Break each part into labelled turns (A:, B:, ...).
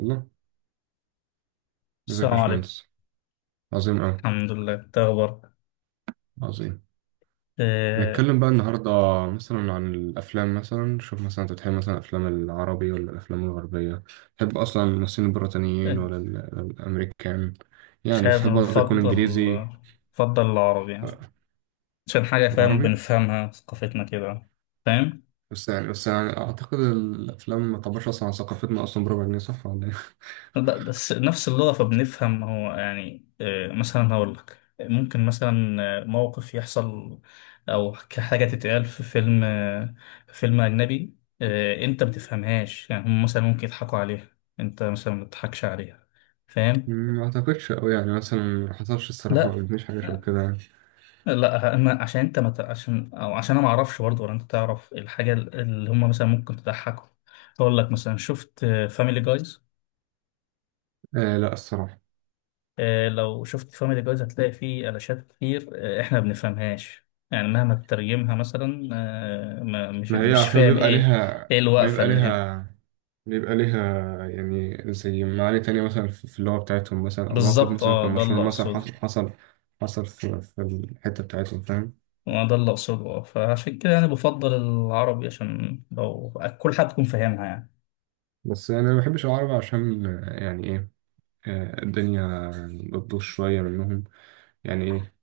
A: الله. ازيك يا
B: السلام عليكم.
A: باشمهندس؟ عظيم أوي.
B: الحمد لله، تخبر
A: عظيم.
B: إيه؟
A: هنتكلم بقى النهاردة مثلا عن الأفلام. مثلا شوف، مثلا أنت بتحب مثلا الأفلام العربي ولا الأفلام الغربية؟ تحب أصلا الممثلين البريطانيين
B: إيه،
A: ولا الأمريكان؟ يعني
B: شايف.
A: بتحب
B: أنا
A: برضه يكون
B: بفضل
A: إنجليزي
B: بفضل العربي يعني، عشان حاجة فاهم
A: وعربي؟
B: بنفهمها ثقافتنا كده، فاهم؟
A: بس يعني أعتقد الأفلام ما تعبرش أصلا عن ثقافتنا أصلا بربع جنيه، صح ولا إيه؟
B: بس نفس اللغة فبنفهم هو يعني إيه، مثلا هقول لك ممكن مثلا موقف يحصل، أو حاجة تتقال في فيلم أجنبي، أنت بتفهمهاش، يعني هم مثلا ممكن يضحكوا عليها، أنت مثلا ما بتضحكش عليها، فاهم؟
A: ما أعتقدش أوي، يعني مثلا ما حصلش الصراحة، ما
B: لا،
A: قابلتنيش حاجة شبه كده يعني.
B: لا، اما عشان انت عشان انا ما اعرفش برضه، ولا انت تعرف الحاجه اللي هم مثلا ممكن تضحكهم. اقول لك مثلا، شفت فاميلي جايز؟
A: آه لا الصراحة.
B: لو شفت فاميلي جايز هتلاقي فيه علاشات كتير. احنا ما بنفهمهاش، يعني مهما تترجمها مثلا آه، ما مش
A: ما هي
B: مش
A: عشان
B: فاهم ايه، ايه الوقفه
A: بيبقى
B: اللي هنا؟
A: ليها بيبقى ليها يعني زي معاني تانية مثلا في اللغة بتاعتهم، مثلا أو موقف
B: بالظبط
A: مثلا كان
B: ده اللي
A: مشهور، مثلا
B: اقصده.
A: حصل في, في الحتة بتاعتهم، فاهم؟
B: ده اللي اقصده، فعشان كده انا بفضل العربي، عشان لو كل حد يكون فاهمها يعني.
A: بس أنا ما بحبش العرب عشان يعني إيه، الدنيا بتبوظ شوية منهم. يعني إيه،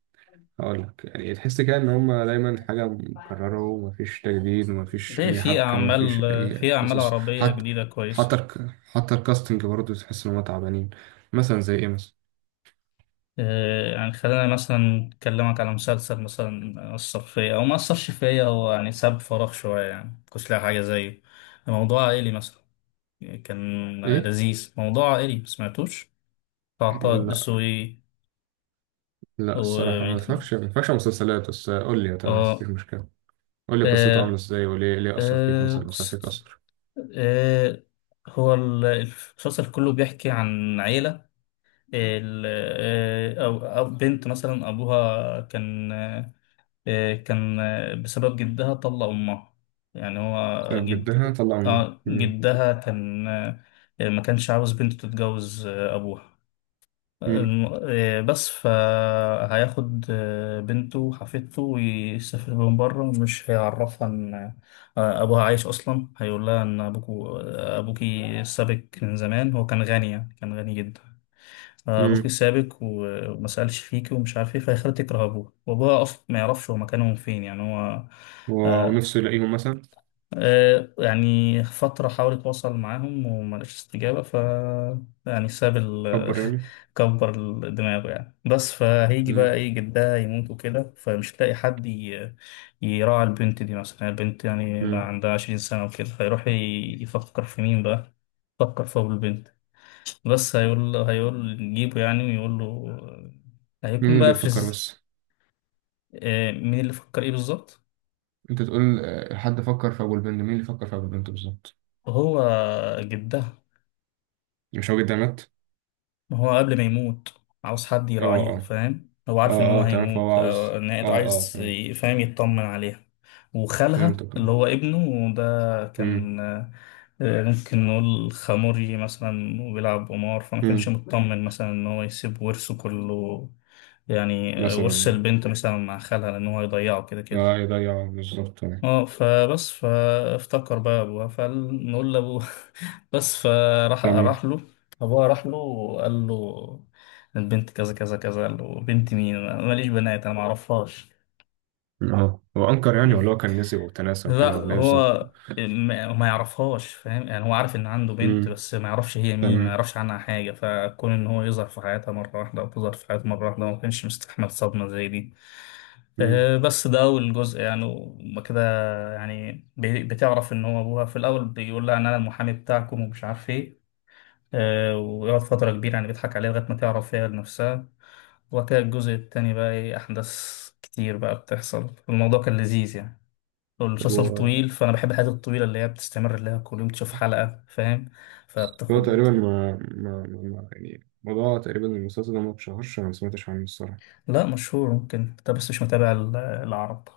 A: هقولك، يعني تحس كده إن هما دايما حاجة مكررة ومفيش تجديد ومفيش
B: ليه؟
A: أي
B: في
A: حبكة
B: أعمال،
A: مفيش أي
B: في أعمال
A: قصص
B: عربية
A: حتى.
B: جديدة
A: حتى
B: كويسة.
A: الك- حتى الكاستنج برضه تحس إن هما تعبانين. مثلا زي إيه مثلا؟
B: يعني خلينا مثلا نكلمك على مسلسل مثلا أثر فيا أو ما أثرش فيا، هو يعني ساب فراغ شوية، يعني مكنتش لاقي حاجة زيه. موضوع عائلي مثلا، كان
A: ايه.
B: لذيذ. موضوع عائلي، مسمعتوش؟ بتاع طه
A: لا
B: الدسوقي.
A: لا
B: و
A: الصراحه، ما اتفرجش على مسلسلات، بس قول لي تمام مفيش
B: آه
A: مشكله. قول لي قصته عامله
B: آه
A: ازاي، وليه اثر فيك؟
B: آه
A: مثلا فيك
B: قصة.
A: اثر.
B: آه هو المسلسل كله بيحكي عن عيلة. ال- أو بنت مثلا أبوها كان، بسبب جدها طلق أمها. يعني هو
A: سبب جدها
B: جد.
A: طلع امي.
B: جدها كان، ما كانش عاوز بنته تتجوز أبوها.
A: مم.
B: بس فهياخد بنته وحفيدته ويسافر بهم بره، ومش هيعرفها إن أبوها عايش أصلا. هيقول لها إن أبوكو آه، أبوكي سابك من زمان. هو كان غني، يعني كان غني جدا. فابوكي
A: مم.
B: سابك وما سالش فيكي، ومش عارف ايه، فيخلتك رهبوه. وابوها اصلا ما يعرفش هو مكانهم فين، يعني هو.
A: و-
B: آه
A: ونفسه يلاقيهم مثلا.
B: يعني فترة حاول يتواصل معاهم وما لقاش استجابة، ف يعني ساب
A: كبر يعني.
B: كبر دماغه يعني. بس فهيجي بقى
A: مم.
B: ايه، جدها يموت وكده، فمش هتلاقي حد يراعي البنت دي مثلا. يعني البنت يعني بقى
A: مم.
B: عندها عشرين سنة وكده، فيروح يفكر في مين بقى. يفكر في أبو البنت. بس هيقول له، هيقول نجيبه يعني ويقول له. هيكون
A: مين اللي
B: بقى في
A: يفكر بس؟
B: مين اللي فكر ايه بالظبط؟
A: انت تقول حد فكر في ابو البنت، مين اللي فكر في ابو البنت بالظبط؟
B: هو جدها.
A: مش هو جدها مات؟
B: ما هو قبل ما يموت عاوز حد
A: اه
B: يراعيها،
A: اه.
B: فاهم؟ هو
A: اه
B: عارف ان هو
A: اه تمام، فهو
B: هيموت،
A: عاوز.
B: إن
A: اه اه
B: عايز
A: تمام.
B: فاهم، يطمن عليها. وخالها
A: فهمتك
B: اللي
A: اه.
B: هو ابنه ده
A: مم.
B: كان، ممكن نقول خموري مثلا وبيلعب قمار، فما كانش
A: مم.
B: مطمن مثلا ان هو يسيب ورثه كله يعني،
A: مثلا
B: ورث
A: يعني.
B: البنت مثلا مع خالها، لان هو هيضيعه كده
A: اه
B: كده.
A: يضيع بالظبط يعني.
B: اه فبس فافتكر بقى ابوه، فنقول لابوه. بس فراح،
A: تمام.
B: راح له. ابوها راح له وقال له البنت كذا كذا كذا، قال له: بنت مين؟ أنا ماليش بنات، انا ما اعرفهاش.
A: اه، هو انكر يعني، ولا
B: مم.
A: هو كان نسي وتناسى
B: لا،
A: وكده، ولا ايه بالظبط؟
B: هو ما يعرفهاش. فاهم يعني هو عارف ان عنده بنت،
A: امم.
B: بس ما يعرفش هي مين، ما
A: تمام.
B: يعرفش عنها حاجه. فكون ان هو يظهر في حياتها مره واحده، او تظهر في حياته مره واحده، هو ما كانش مستحمل صدمه زي دي.
A: امم.
B: بس ده أول جزء يعني وما كده. يعني بتعرف إن هو أبوها في الأول بيقول لها إن أنا المحامي بتاعكم ومش عارف إيه. ويقعد فترة كبيرة يعني بيضحك عليها لغاية ما تعرف هي لنفسها وكده. الجزء التاني بقى إيه، أحداث كتير بقى بتحصل. الموضوع كان لذيذ يعني.
A: طب
B: والمسلسل
A: هو،
B: طويل، فأنا بحب الحاجات الطويلة اللي هي بتستمر، اللي هي كل يوم تشوف حلقة، فاهم؟
A: هو
B: فبتاخد.
A: تقريبا ما ما, ما ما- يعني موضوع تقريبا المسلسل ده ما اتشهرش، أنا ما سمعتش عنه الصراحة.
B: لا، مشهور. ممكن أنت بس مش متابع العرب،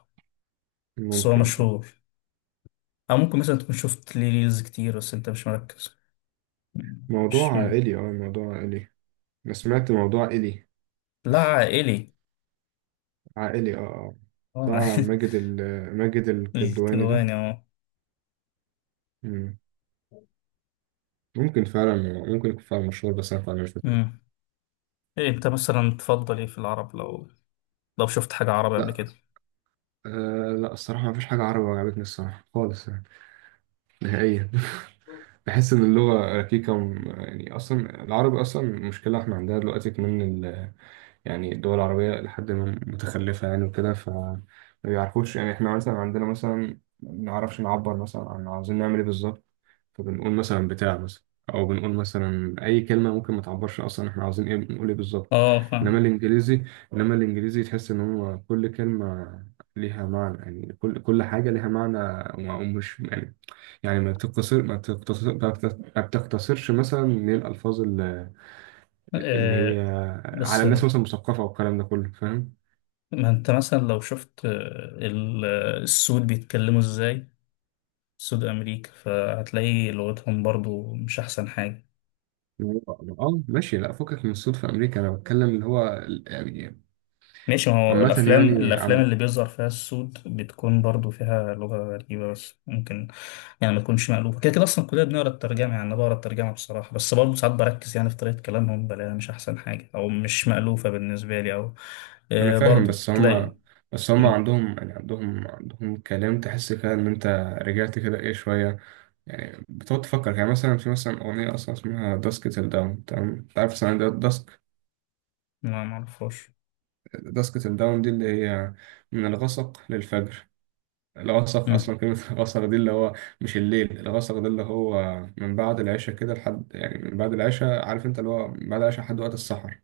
B: بس هو
A: ممكن.
B: مشهور. أو ممكن مثلا تكون شفت ليه ريلز كتير، بس أنت مش مركز. مش.
A: موضوع عائلي، اه موضوع عائلي. أنا سمعت موضوع عائلي.
B: لا، عائلي.
A: عائلي اه اه.
B: اه.
A: بتاع ماجد ال، ماجد الكدواني ده.
B: الكدواني، اه.
A: مم. ممكن فعلا. ممكن يكون فعلا مشهور، بس أنا فعلا مش فاكر.
B: أمم. ايه انت مثلا تفضل ايه في العرب، لو لو شفت حاجة عربي قبل
A: لا.
B: كده؟
A: آه لا الصراحة، ما فيش حاجة عربي عجبتني الصراحة خالص يعني. نهائيا. بحس ان اللغه ركيكه يعني اصلا العربي اصلا مشكله احنا عندنا دلوقتي كمان. يعني الدول العربية لحد ما متخلفة يعني وكده، فما بيعرفوش يعني. احنا مثلا عندنا مثلا ما بنعرفش نعبر مثلا عن عاوزين نعمل ايه بالظبط. فبنقول مثلا بتاع مثلا، أو بنقول مثلا أي كلمة ممكن ما تعبرش أصلا احنا عاوزين ايه، بنقول ايه بالظبط.
B: اه،
A: إنما
B: فاهم.
A: الإنجليزي إنما الإنجليزي تحس إن هو كل كلمة ليها معنى، يعني كل حاجة ليها معنى. ومش يعني، يعني ما بتقتصرش مثلا من الألفاظ اللي هي
B: آه،
A: على
B: بس
A: الناس مثلا مثقفة والكلام ده كله، فاهم؟
B: ما انت مثلا لو شفت السود بيتكلموا ازاي، سود امريكا، فهتلاقي لغتهم برضو مش احسن حاجة.
A: اه. ماشي. لا فكك من الصوت في أمريكا، أنا بتكلم اللي هو يعني
B: ماشي، ما هو
A: عامة
B: الأفلام،
A: يعني
B: الأفلام
A: عم.
B: اللي بيظهر فيها السود بتكون برضو فيها لغة غريبة. بس ممكن يعني ما تكونش مألوفة، كده كده أصلا كلنا بنقرا الترجمة. يعني أنا بقرا الترجمة بصراحة، بس برضو ساعات بركز يعني في طريقة كلامهم، بلاقيها مش أحسن حاجة أو مش مألوفة بالنسبة لي أو
A: ما أنا فاهم،
B: برضو
A: بس
B: تلاقي.
A: هما بس هما
B: مم.
A: عندهم يعني عندهم كلام تحس كده إن أنت رجعت كده إيه شوية. يعني بتقعد تفكر، يعني مثلا في مثلا أغنية أصلا اسمها داسكت الداون، تمام؟ أنت عارف مثلا داسك،
B: ما معرفوش.
A: داسكت الداون دي اللي هي من الغسق للفجر. الغسق
B: مم.
A: اصلا كلمه، الغسق دي اللي هو مش الليل. الغسق ده اللي هو من بعد العشاء كده لحد، يعني من بعد العشاء، عارف انت اللي هو من بعد العشاء لحد وقت السحر.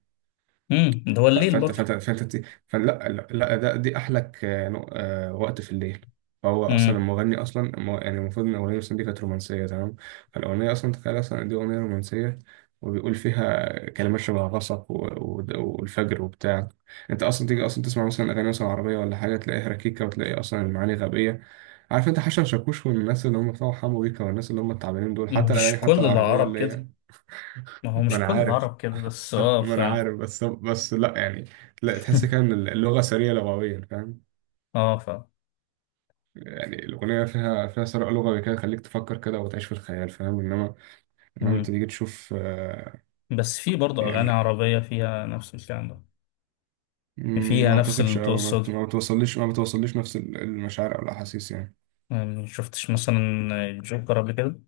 B: ده هو
A: ف-
B: الليل
A: فانت
B: برضو.
A: فانت فانت ت- فلا لا لا، ده دي احلك وقت في الليل. فهو اصلا
B: مم.
A: المغني اصلا يعني المفروض ان الاغنيه مثلا دي كانت رومانسيه، تمام. فالاغنيه اصلا تخيل اصلا إن دي اغنيه رومانسيه، وبيقول فيها كلمات شبه غصب والفجر وبتاع. انت اصلا تيجي اصلا تسمع مثلا اغاني مثلا عربيه ولا حاجه، تلاقيها ركيكه وتلاقي اصلا المعاني غبيه. عارف انت حسن شاكوش والناس اللي هم بتوع حمو بيكا والناس اللي هم التعبانين دول، حتى الاغاني
B: مش
A: حتى
B: كل
A: العربيه
B: العرب
A: اللي
B: كده.
A: هي،
B: ما هو
A: ما
B: مش
A: انا
B: كل
A: عارف.
B: العرب كده، بس
A: حتى
B: اه
A: ما انا عارف بس، لا يعني، لا تحس كده ان اللغه سريه لغويا، فاهم؟
B: اه
A: يعني الاغنيه فيها ثراء لغوي كده، يخليك تفكر كده وتعيش في الخيال، فاهم؟ انما انت
B: مم.
A: تيجي تشوف
B: بس في برضو أغاني
A: يعني،
B: عربية فيها نفس الكلام ده،
A: مم،
B: فيها
A: ما
B: نفس
A: اعتقدش. او ما بت-
B: القصة.
A: ما بتوصليش نفس المشاعر او الاحاسيس يعني.
B: يعني ما شفتش مثلا جوكر قبل كده؟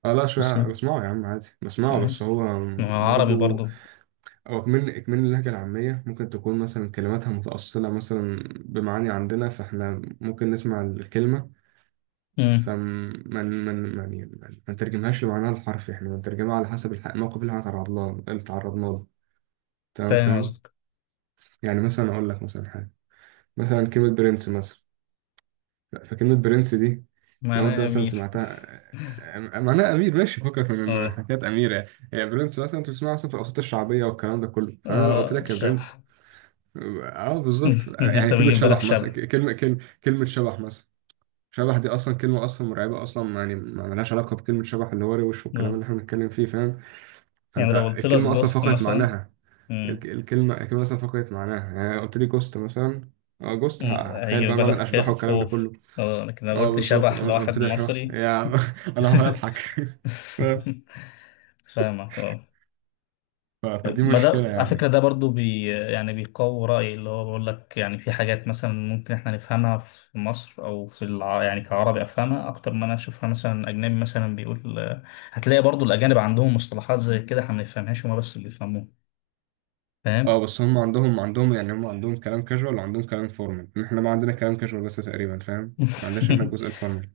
A: اه لا، شوية
B: اسمه.
A: بسمعه يا عم عادي بسمعه،
B: آه،
A: بس هو
B: ما هو عربي
A: برضو.
B: برضه.
A: أو إكمال اللهجة العامية ممكن تكون مثلا كلماتها متأصلة مثلا بمعاني عندنا، فإحنا ممكن نسمع الكلمة
B: امم.
A: فما ما ما يعني ما نترجمهاش لمعناها الحرفي، احنا بنترجمها على حسب الموقف اللي احنا تعرضنا له تمام؟
B: فاهم
A: فاهم.
B: قصدك.
A: يعني مثلا اقول لك مثلا حاجه، مثلا كلمه برنس مثلا، فكلمه برنس دي لو انت
B: معناه
A: مثلا
B: أمير.
A: سمعتها، معناها امير ماشي، فكك من من
B: اه.
A: حكايات امير يعني. يعني برنس مثلا انت بتسمعها مثلا في الاوساط الشعبيه والكلام ده كله، فانا لو قلت
B: اه،
A: لك يا
B: شبح.
A: برنس. اه بالظبط، يعني
B: انت
A: كلمه
B: بيجي في بالك
A: شبح مثلا،
B: شبح؟
A: كلمه شبح مثلا. شبح دي اصلا كلمه اصلا مرعبه اصلا يعني، ما لهاش علاقه بكلمه شبح اللي هو روش والكلام
B: آه.
A: اللي احنا بنتكلم فيه، فاهم؟
B: يعني
A: فانت
B: لو قلت لك
A: الكلمه اصلا
B: جوست
A: فقدت
B: مثلا.
A: معناها. الك-
B: مم.
A: الكلمه الكلمه اصلا فقدت معناها، يعني قلت لي جوست مثلا. اه جوست، هتخيل
B: هيجي في
A: بقى معنى
B: بالك
A: الاشباح والكلام ده
B: خوف.
A: كله.
B: اه، لكن لو
A: اه
B: قلت
A: بالظبط،
B: شبح
A: أنا قلت
B: لواحد
A: لي يا شبح
B: مصري.
A: يا، انا هقعد اضحك فاهم؟
B: فاهمك، اه.
A: ف- فدي
B: ما
A: مشكله
B: ده على فكرة
A: يعني.
B: ده برضو بي يعني بيقوي رأيي، اللي هو بقول لك يعني في حاجات مثلا ممكن احنا نفهمها في مصر أو في يعني كعربي، أفهمها أكتر ما أنا أشوفها مثلا أجنبي مثلا بيقول. هتلاقي برضو الأجانب عندهم مصطلحات زي كده، احنا ما بنفهمهاش، هما بس اللي بيفهموها، فاهم؟
A: اه بس هم عندهم، هم عندهم كلام كاجوال وعندهم كلام فورمال. احنا ما عندنا كلام كاجوال بس تقريبا، فاهم؟ ما عندناش احنا الجزء الفورمال.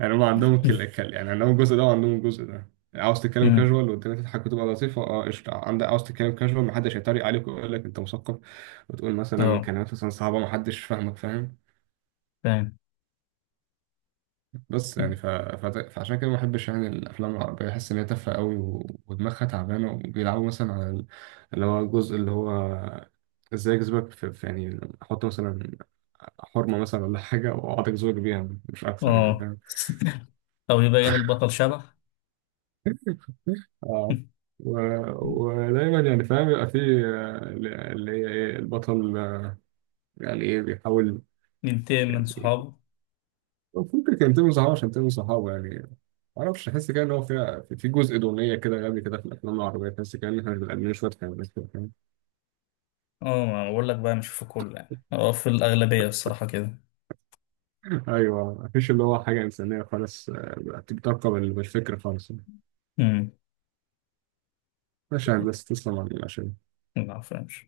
A: يعني هم عندهم يعني عندهم الجزء ده وعندهم الجزء ده. عاوز تتكلم
B: أمم،
A: كاجوال والدنيا تضحك وتبقى لطيفه، اه قشطه، عندك. عاوز تتكلم كاجوال محدش هيتريق عليك ويقول لك انت مثقف وتقول مثلا
B: اه،
A: كلمات مثلا صعبه محدش فاهمك، فاهم؟
B: فاهم،
A: بس يعني ف... ف... فعشان كده ما بحبش يعني الافلام العربيه، بحس ان هي تافهه قوي، و... ودماغها تعبانه، وبيلعبوا مثلا على اللي هو الجزء اللي هو، ازاي اجذبك في، في يعني احط مثلا حرمه مثلا ولا حاجه واقعد اجذبك بيها، مش اكثر يعني،
B: اه.
A: فاهم؟
B: أو يبين البطل شبح.
A: اه. و... ودايما يعني فاهم، يبقى فيه اللي هي ايه، البطل يعني ايه بيحاول
B: ينتقم من
A: يعني.
B: صحابه.
A: المفروض كان ينتمي لصحابه، عشان ينتمي لصحابه يعني. معرفش، أحس كده إن هو فيها في في جزء دونية كده غبي كده في الأفلام العربية، تحس كده إن إحنا بنبقى قاعدين شوية حيوانات كده، فاهم؟
B: اه، ما بقول لك بقى مش في كل يعني، اه في الأغلبية الصراحة كده.
A: أيوه مفيش اللي هو حاجة إنسانية خالص، بتركب الفكر خالص يعني.
B: أمم،
A: ماشي يا هندسة، تسلم على المناقشة.
B: ما بفهمش.